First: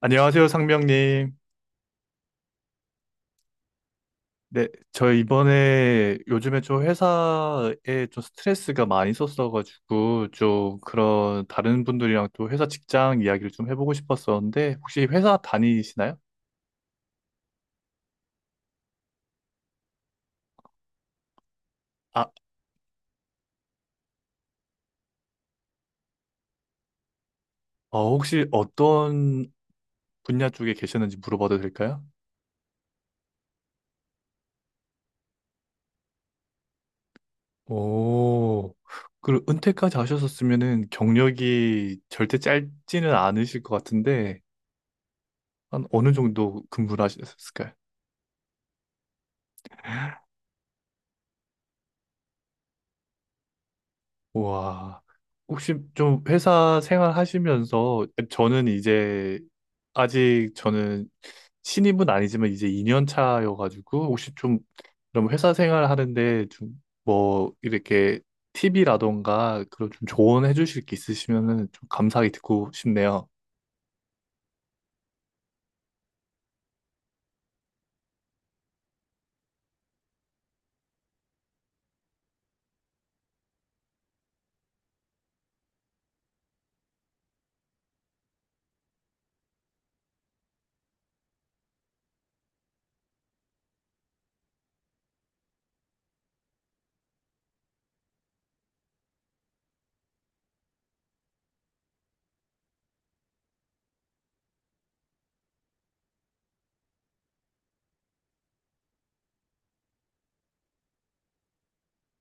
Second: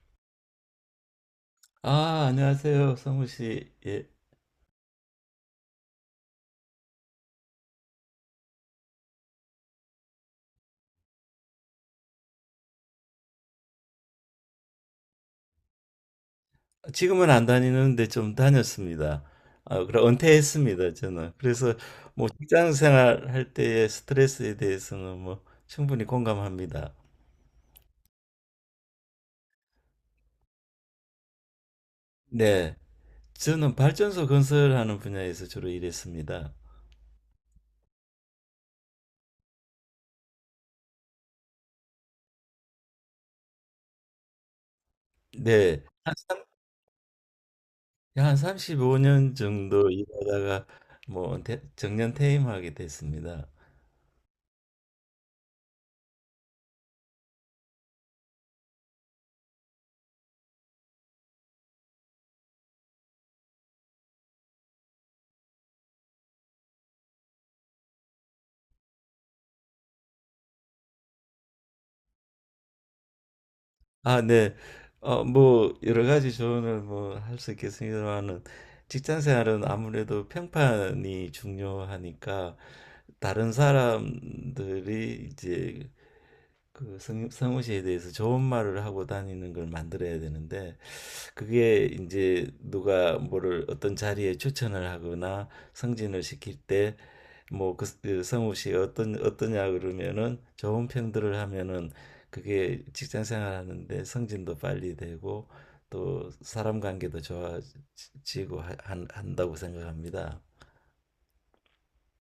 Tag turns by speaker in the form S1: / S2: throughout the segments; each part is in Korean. S1: 안녕하세요, 상명님.
S2: 아, 안녕하세요, 성우 씨. 예.
S1: 네, 저 이번에 요즘에 좀 회사에 좀 스트레스가 많이 있었어가지고 좀 그런 다른 분들이랑 또 회사 직장 이야기를 좀 해보고 싶었었는데 혹시 회사 다니시나요?
S2: 지금은 안 다니는데 좀 다녔습니다. 아, 그래, 은퇴했습니다, 저는. 그래서
S1: 아,
S2: 뭐 직장 생활할 때의 스트레스에 대해서는 뭐 충분히 공감합니다.
S1: 혹시 어떤 분야 쪽에 계셨는지 물어봐도 될까요?
S2: 네. 저는 발전소 건설하는 분야에서 주로 일했습니다.
S1: 오, 그리고 은퇴까지 하셨었으면은 경력이 절대 짧지는 않으실 것 같은데
S2: 네.
S1: 한 어느 정도 근무를 하셨을까요?
S2: 한 35년 정도 일하다가 뭐 정년 퇴임하게 됐습니다.
S1: 와, 혹시 좀 회사 생활하시면서 저는 이제 아직 저는 신입은 아니지만 이제 2년 차여가지고 혹시 좀 그럼 회사 생활하는데 좀 뭐 이렇게 팁이라던가 그런 좀 조언해 주실 게 있으시면은 좀 감사하게 듣고 싶네요.
S2: 아, 네. 뭐 여러 가지 조언을 뭐 할 수 있겠습니다만은 직장 생활은 아무래도 평판이 중요하니까 다른 사람들이 이제 그 성우 씨에 대해서 좋은 말을 하고 다니는 걸 만들어야 되는데, 그게 이제 누가 뭐를 어떤 자리에 추천을 하거나 승진을 시킬 때, 뭐 그 성우 씨가 어떤 어떠냐 그러면은 좋은 평들을 하면은 그게 직장 생활하는데 승진도 빨리 되고 또 사람 관계도 좋아지고 한다고 생각합니다.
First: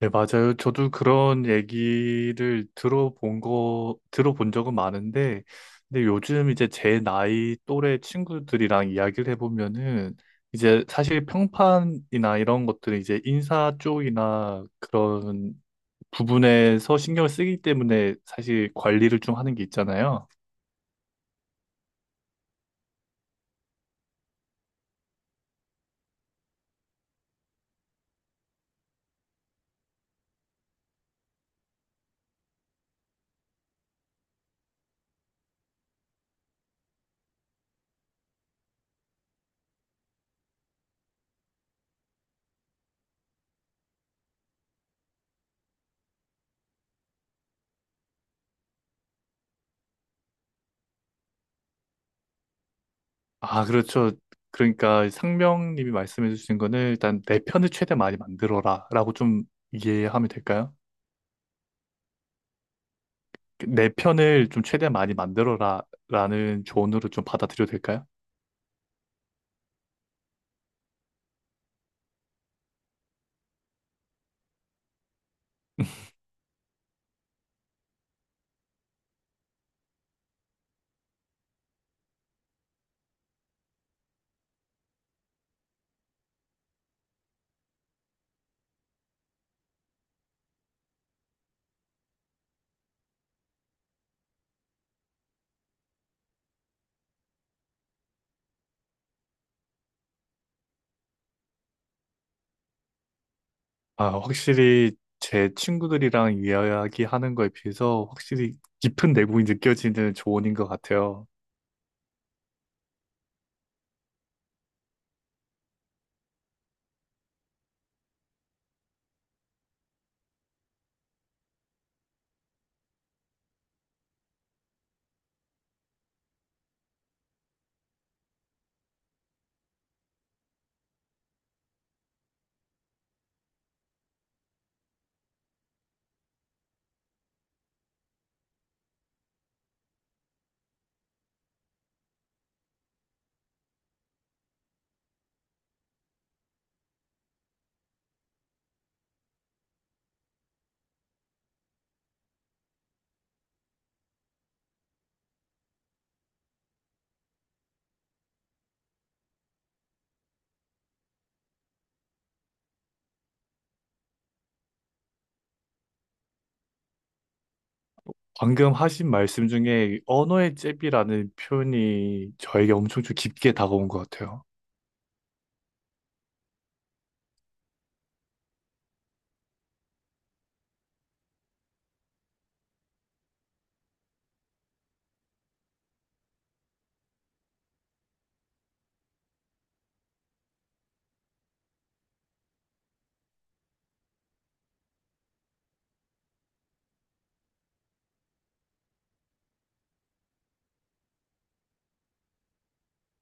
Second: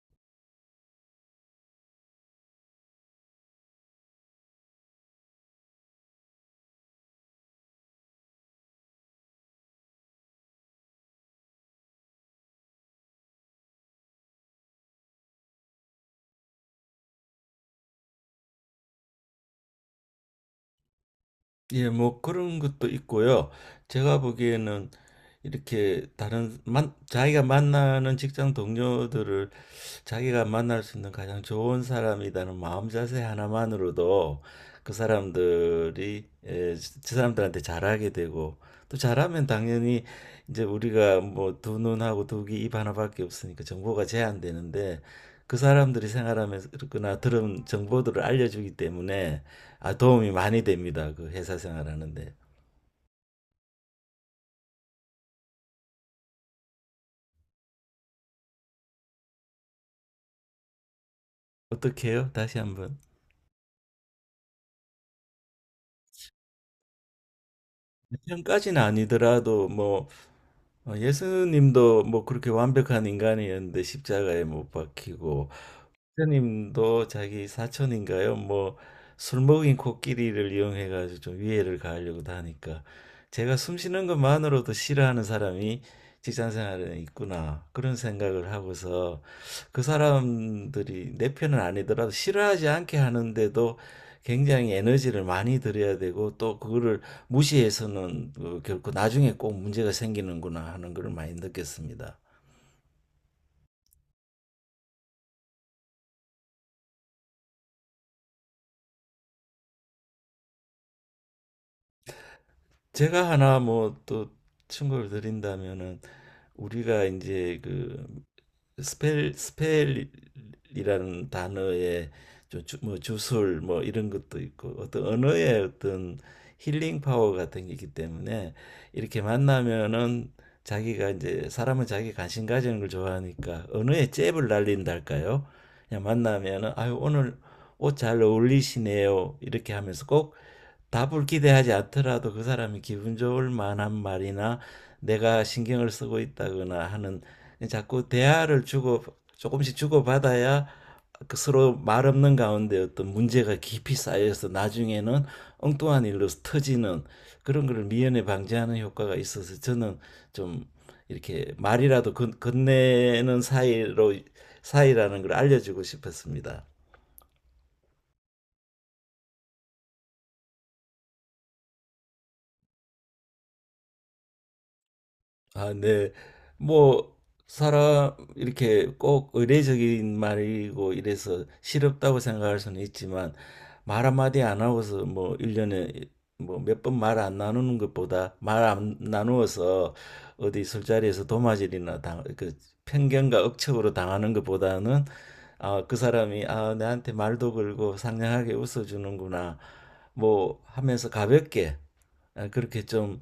S1: 네, 맞아요. 저도 그런 얘기를 들어본 적은 많은데, 근데 요즘 이제 제 나이 또래 친구들이랑 이야기를 해보면은, 이제 사실 평판이나 이런 것들은 이제 인사 쪽이나 그런 부분에서 신경을 쓰기 때문에 사실 관리를 좀 하는 게 있잖아요.
S2: 예, 뭐 그런 것도 있고요. 제가 보기에는 이렇게 자기가 만나는 직장 동료들을 자기가 만날 수 있는 가장 좋은 사람이라는 마음 자세 하나만으로도 그 사람들이 저 사람들한테 잘하게 되고, 또 잘하면 당연히 이제 우리가 뭐 두 눈하고 두 귀 입 하나밖에 없으니까 정보가 제한되는데, 그 사람들이 생활하면서나 들은 정보들을 알려주기 때문에 아, 도움이 많이 됩니다. 그 회사 생활하는데.
S1: 아, 그렇죠. 그러니까 상명님이 말씀해 주신 거는 일단 내 편을 최대 많이 만들어라 라고 좀 이해하면 될까요?
S2: 어떻게 해요? 다시 한번.
S1: 내 편을 좀 최대한 많이 만들어라 라는 조언으로 좀 받아들여도 될까요?
S2: 평까지는 아니더라도 뭐 예수님도 뭐 그렇게 완벽한 인간이었는데 십자가에 못 박히고, 사님도 자기 사촌인가요? 뭐 술 먹인 코끼리를 이용해 가지고 좀 위해를 가하려고 하니까 제가 숨 쉬는 것만으로도 싫어하는 사람이 직장 생활에 있구나 그런 생각을 하고서, 그 사람들이 내 편은 아니더라도 싫어하지 않게 하는데도 굉장히 에너지를 많이 들여야 되고, 또 그거를 무시해서는 결코 나중에 꼭 문제가 생기는구나 하는 걸 많이 느꼈습니다.
S1: 아, 확실히 제 친구들이랑 이야기하는 거에 비해서 확실히 깊은 내공이 느껴지는 조언인 것 같아요.
S2: 제가 하나 뭐 또 충고를 드린다면은, 우리가 이제 그 스펠 스펠이라는 단어의 뭐 주술 뭐 이런 것도 있고, 어떤 언어의 어떤 힐링 파워 같은 게 있기 때문에 이렇게 만나면은 자기가 이제, 사람은 자기 관심 가지는 걸 좋아하니까, 언어에 잽을 날린달까요? 그냥 만나면은 아유 오늘 옷 잘 어울리시네요 이렇게 하면서, 꼭 답을 기대하지 않더라도 그 사람이 기분 좋을 만한 말이나 내가 신경을 쓰고 있다거나 하는, 자꾸 대화를 주고 조금씩 주고받아야 그 서로 말 없는 가운데 어떤 문제가 깊이 쌓여서 나중에는 엉뚱한 일로 터지는 그런 걸 미연에 방지하는 효과가 있어서, 저는 좀 이렇게 말이라도 건네는 사이로, 사이라는 걸 알려주고 싶었습니다.
S1: 방금 하신 말씀 중에 언어의 잽이라는 표현이 저에게 엄청 좀 깊게 다가온 것 같아요.
S2: 아, 네. 뭐 사람 이렇게 꼭 의례적인 말이고 이래서 싫었다고 생각할 수는 있지만, 말 한마디 안 하고서 뭐 일년에 뭐 몇 번 말 안 나누는 것보다, 말 안 나누어서 어디 술자리에서 그 편견과 억측으로 당하는 것보다는 아, 그 사람이 아, 내한테 말도 걸고 상냥하게 웃어주는구나 뭐 하면서 가볍게, 아, 그렇게 좀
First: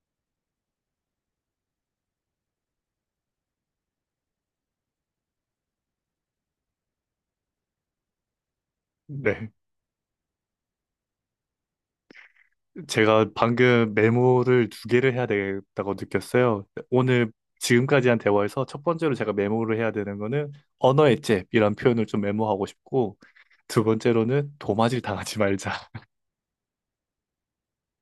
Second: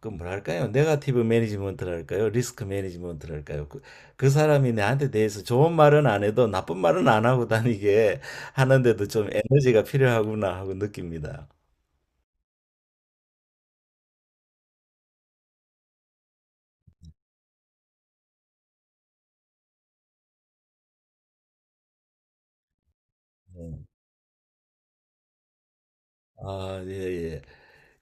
S2: 그 뭐랄까요? 네가티브 매니지먼트랄까요? 리스크 매니지먼트랄까요? 그 사람이 나한테 대해서 좋은 말은 안 해도 나쁜 말은 안 하고 다니게 하는데도 좀
S1: 네.
S2: 에너지가 필요하구나 하고 느낍니다.
S1: 제가 방금 메모를 두 개를 해야 되겠다고 느꼈어요. 오늘 지금까지 한 대화에서 첫 번째로 제가 메모를 해야 되는 거는 언어의 잽이란 표현을 좀 메모하고 싶고,
S2: 네.
S1: 두 번째로는 도마질 당하지 말자.
S2: 아, 예, 예.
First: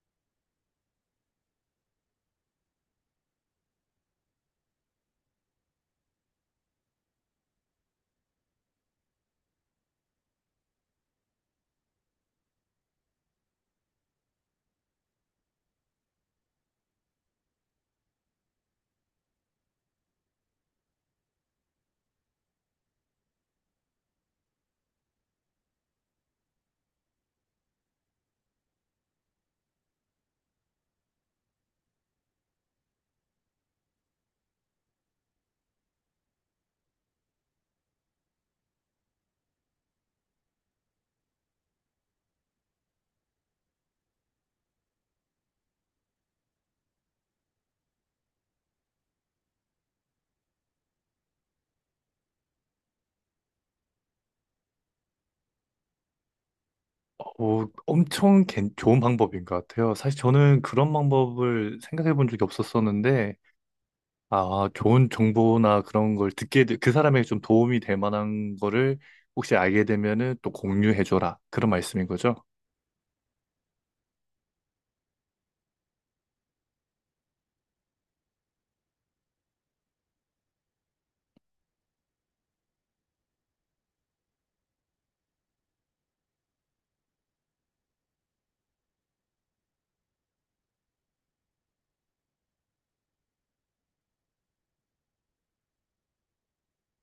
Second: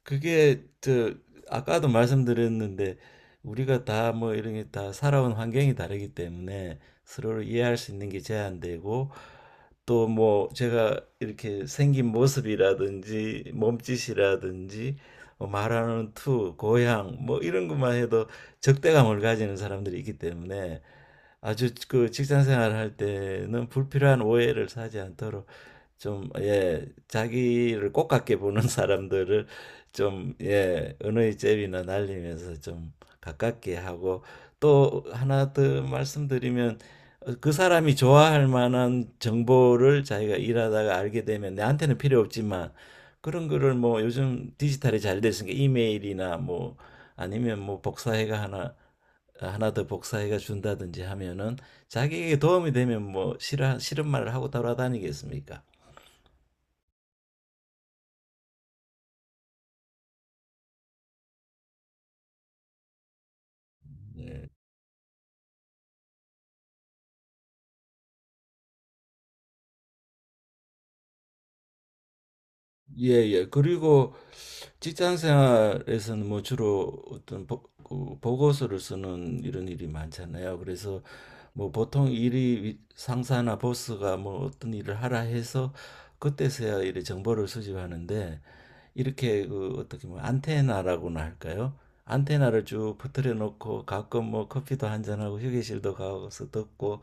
S2: 그게 저 아까도 말씀드렸는데, 우리가 다 뭐 이런 게 다 살아온 환경이 다르기 때문에 서로를 이해할 수 있는 게 제한되고, 또 뭐 제가 이렇게 생긴 모습이라든지 몸짓이라든지 말하는 투, 고향 뭐 이런 것만 해도 적대감을 가지는 사람들이 있기 때문에, 아주 그 직장 생활할 때는 불필요한 오해를 사지 않도록 좀, 예, 자기를 꼭 같게 보는 사람들을 좀, 예, 은의 제비나 날리면서 좀 가깝게 하고. 또 하나 더 말씀드리면 그 사람이 좋아할 만한 정보를 자기가 일하다가 알게 되면 내한테는 필요 없지만, 그런 거를 뭐 요즘 디지털이 잘 됐으니까 이메일이나 뭐 아니면 뭐 복사해가 하나 하나 더 복사해가 준다든지 하면은, 자기에게 도움이 되면 뭐 싫어 싫은 말을 하고 돌아다니겠습니까?
S1: 엄청 좋은 방법인 것 같아요. 사실 저는 그런 방법을 생각해 본 적이 없었었는데,
S2: 예.
S1: 아, 좋은 정보나 그런 걸 그 사람에게 좀 도움이 될 만한 거를 혹시 알게 되면은 또 공유해 줘라. 그런 말씀인 거죠?
S2: 예, 예. 그리고 직장 생활에서는 뭐 주로 그 보고서를 쓰는 이런 일이 많잖아요. 그래서 뭐 보통 상사나 보스가 뭐 어떤 일을 하라 해서 그때서야 이렇게 정보를 수집하는데, 이렇게 그 어떻게 뭐 안테나라고나 할까요? 안테나를 쭉 퍼뜨려 놓고 가끔 뭐 커피도 한잔하고 휴게실도 가서 듣고,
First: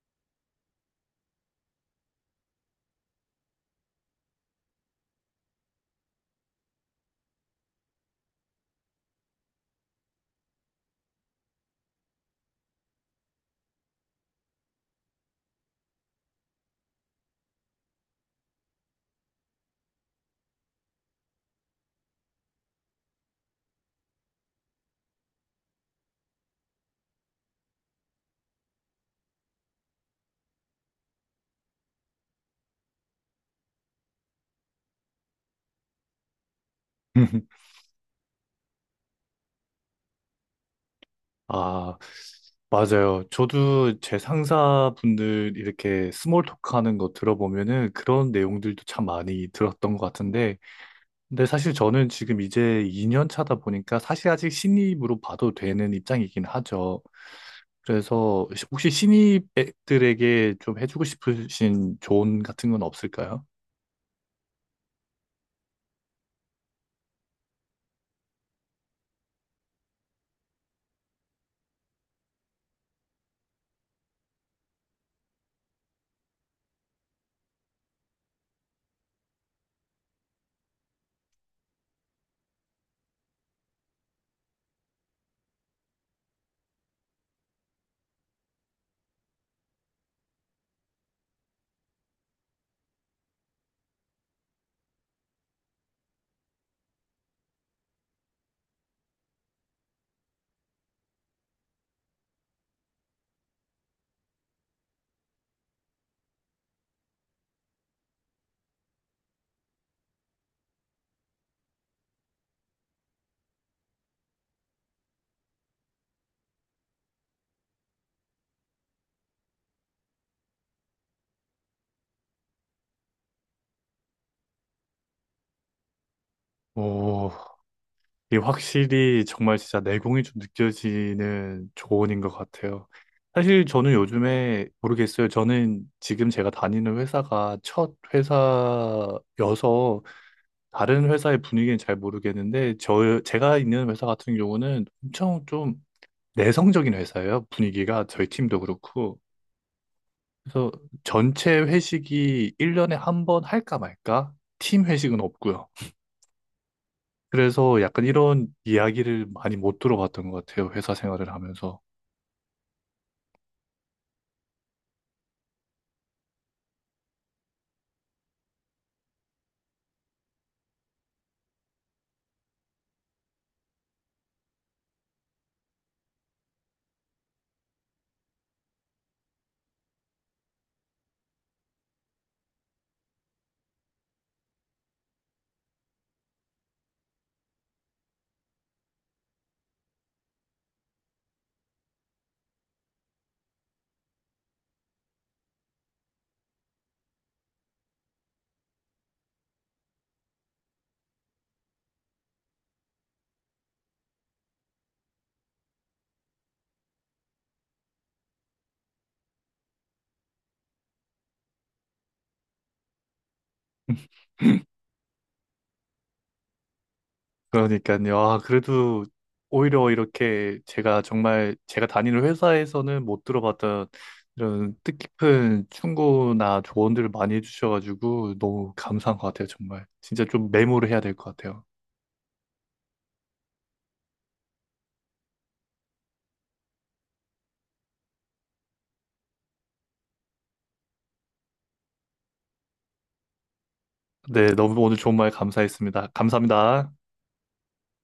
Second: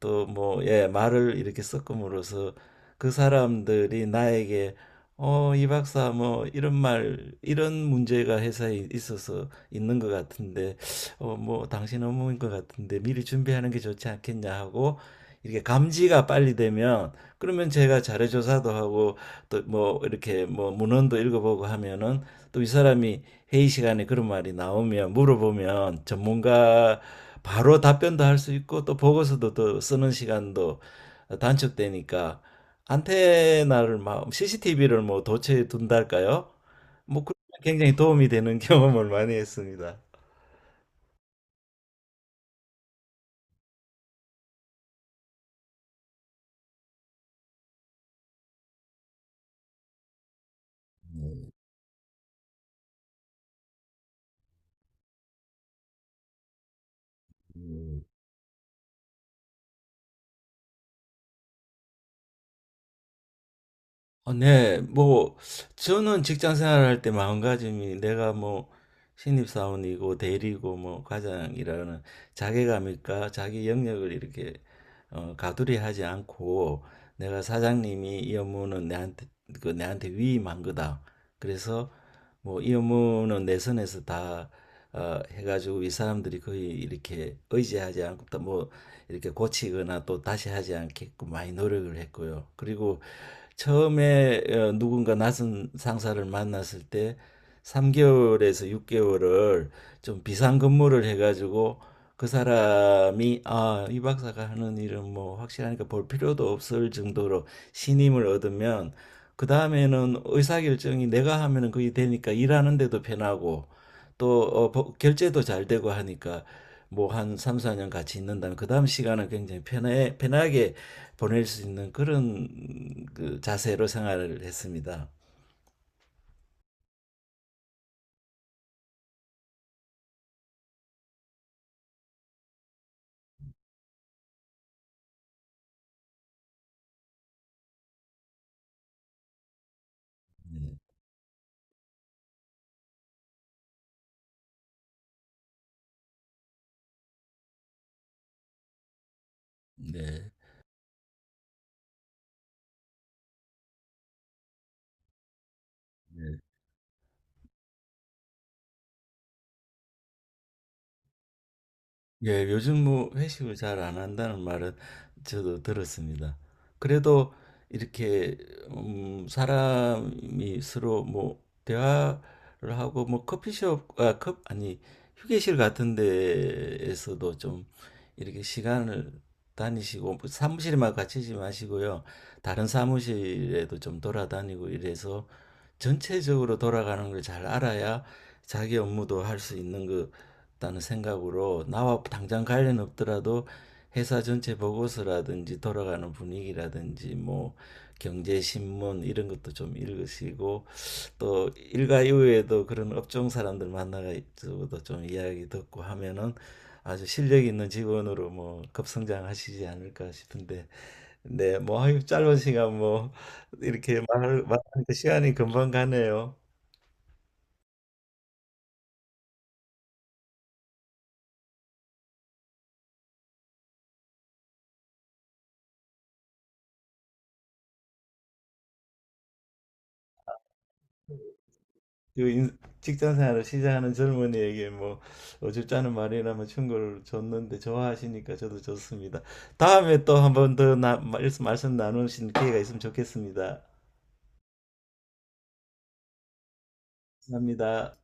S2: 또 뭐 예 말을 이렇게 섞음으로써 그 사람들이 나에게 어, 이 박사, 뭐, 이런 문제가 회사에 있어서 있는 것 같은데, 어, 뭐, 당신 업무인 것 같은데, 미리 준비하는 게 좋지 않겠냐 하고, 이렇게 감지가 빨리 되면, 그러면 제가 자료 조사도 하고, 또 뭐, 이렇게 뭐, 문헌도 읽어보고 하면은, 또 이 사람이 회의 시간에 그런 말이 나오면, 물어보면, 전문가 바로 답변도 할 수 있고, 또 보고서도 또 쓰는 시간도 단축되니까, 안테나를 막 CCTV를 뭐 도처에 둔달까요? 뭐 그런 굉장히 도움이 되는 경험을 많이 했습니다.
S1: 아, 맞아요. 저도 제 상사분들 이렇게 스몰 토크 하는 거 들어보면은 그런 내용들도 참 많이 들었던 것 같은데, 근데 사실 저는 지금 이제 2년 차다 보니까 사실 아직 신입으로 봐도 되는 입장이긴 하죠. 그래서 혹시 신입들에게 좀 해주고 싶으신 조언 같은 건 없을까요?
S2: 어, 네, 뭐, 저는 직장 생활할 때 마음가짐이 내가 뭐, 신입사원이고, 대리고, 뭐, 과장이라는 자괴감일까, 자기 영역을 이렇게, 어, 가두리 하지 않고, 내가 사장님이 이 업무는 내한테, 그, 내한테 위임한 거다. 그래서, 뭐, 이 업무는 내 선에서 다, 어, 해가지고, 이 사람들이 거의 이렇게 의지하지 않고, 또 뭐, 이렇게 고치거나 또 다시 하지 않게끔 많이 노력을 했고요. 그리고, 처음에 누군가 낯선 상사를 만났을 때 3개월에서 6개월을 좀 비상근무를 해가지고, 그 사람이 아, 이 박사가 하는 일은 뭐 확실하니까 볼 필요도 없을 정도로 신임을 얻으면, 그 다음에는 의사결정이 내가 하면은 그게 되니까 일하는데도 편하고, 또 어, 결제도 잘 되고 하니까 뭐 한 3, 4년 같이 있는다면 그 다음 시간은 굉장히 편하게 보낼 수 있는 그런 그 자세로 생활을 했습니다.
S1: 오, 이게 확실히 정말 진짜 내공이 좀 느껴지는 조언인 것 같아요. 사실 저는 요즘에 모르겠어요. 저는 지금 제가 다니는 회사가 첫 회사여서
S2: 네.
S1: 다른 회사의 분위기는 잘 모르겠는데 제가 있는 회사 같은 경우는 엄청 좀 내성적인 회사예요. 분위기가 저희 팀도 그렇고.
S2: 네.
S1: 그래서 전체 회식이 1년에 한 번 할까 말까? 팀 회식은 없고요.
S2: 네.
S1: 그래서 약간 이런 이야기를 많이 못 들어봤던 것 같아요. 회사 생활을 하면서.
S2: 예, 요즘 뭐 회식을 잘 안 한다는 말은 저도 들었습니다. 그래도 이렇게 사람이 서로 뭐 대화를 하고 뭐 커피숍 아, 컵 아니 휴게실 같은 데에서도 좀 이렇게 시간을 다니시고, 뭐 사무실에만 갇히지 마시고요. 다른 사무실에도 좀 돌아다니고 이래서 전체적으로 돌아가는 걸 잘 알아야 자기 업무도 할 수 있는 것 다는 생각으로, 나와 당장 관련 없더라도 회사 전체 보고서라든지 돌아가는 분위기라든지 뭐 경제 신문 이런 것도 좀 읽으시고, 또 일과 이후에도 그런 업종 사람들 만나가지고도 좀 이야기 듣고 하면은 아주 실력 있는 직원으로 뭐 급성장하시지 않을까 싶은데. 네, 뭐 짧은 시간 뭐 이렇게 말 말하니까 시간이 금방 가네요.
S1: 그러니까요. 아, 그래도 오히려 이렇게 제가 다니는 회사에서는 못 들어봤던 이런 뜻깊은 충고나 조언들을 많이 해주셔가지고 너무 감사한 것 같아요. 정말. 진짜 좀 메모를 해야 될 것 같아요.
S2: 직장 생활을 시작하는 젊은이에게 뭐 어줍잖은 말이라면 충고를 줬는데 좋아하시니까 저도 좋습니다. 다음에 또 한번 더 말씀 나누신 기회가 있으면 좋겠습니다.
S1: 네, 너무 오늘 좋은 말 감사했습니다. 감사합니다.
S2: 감사합니다.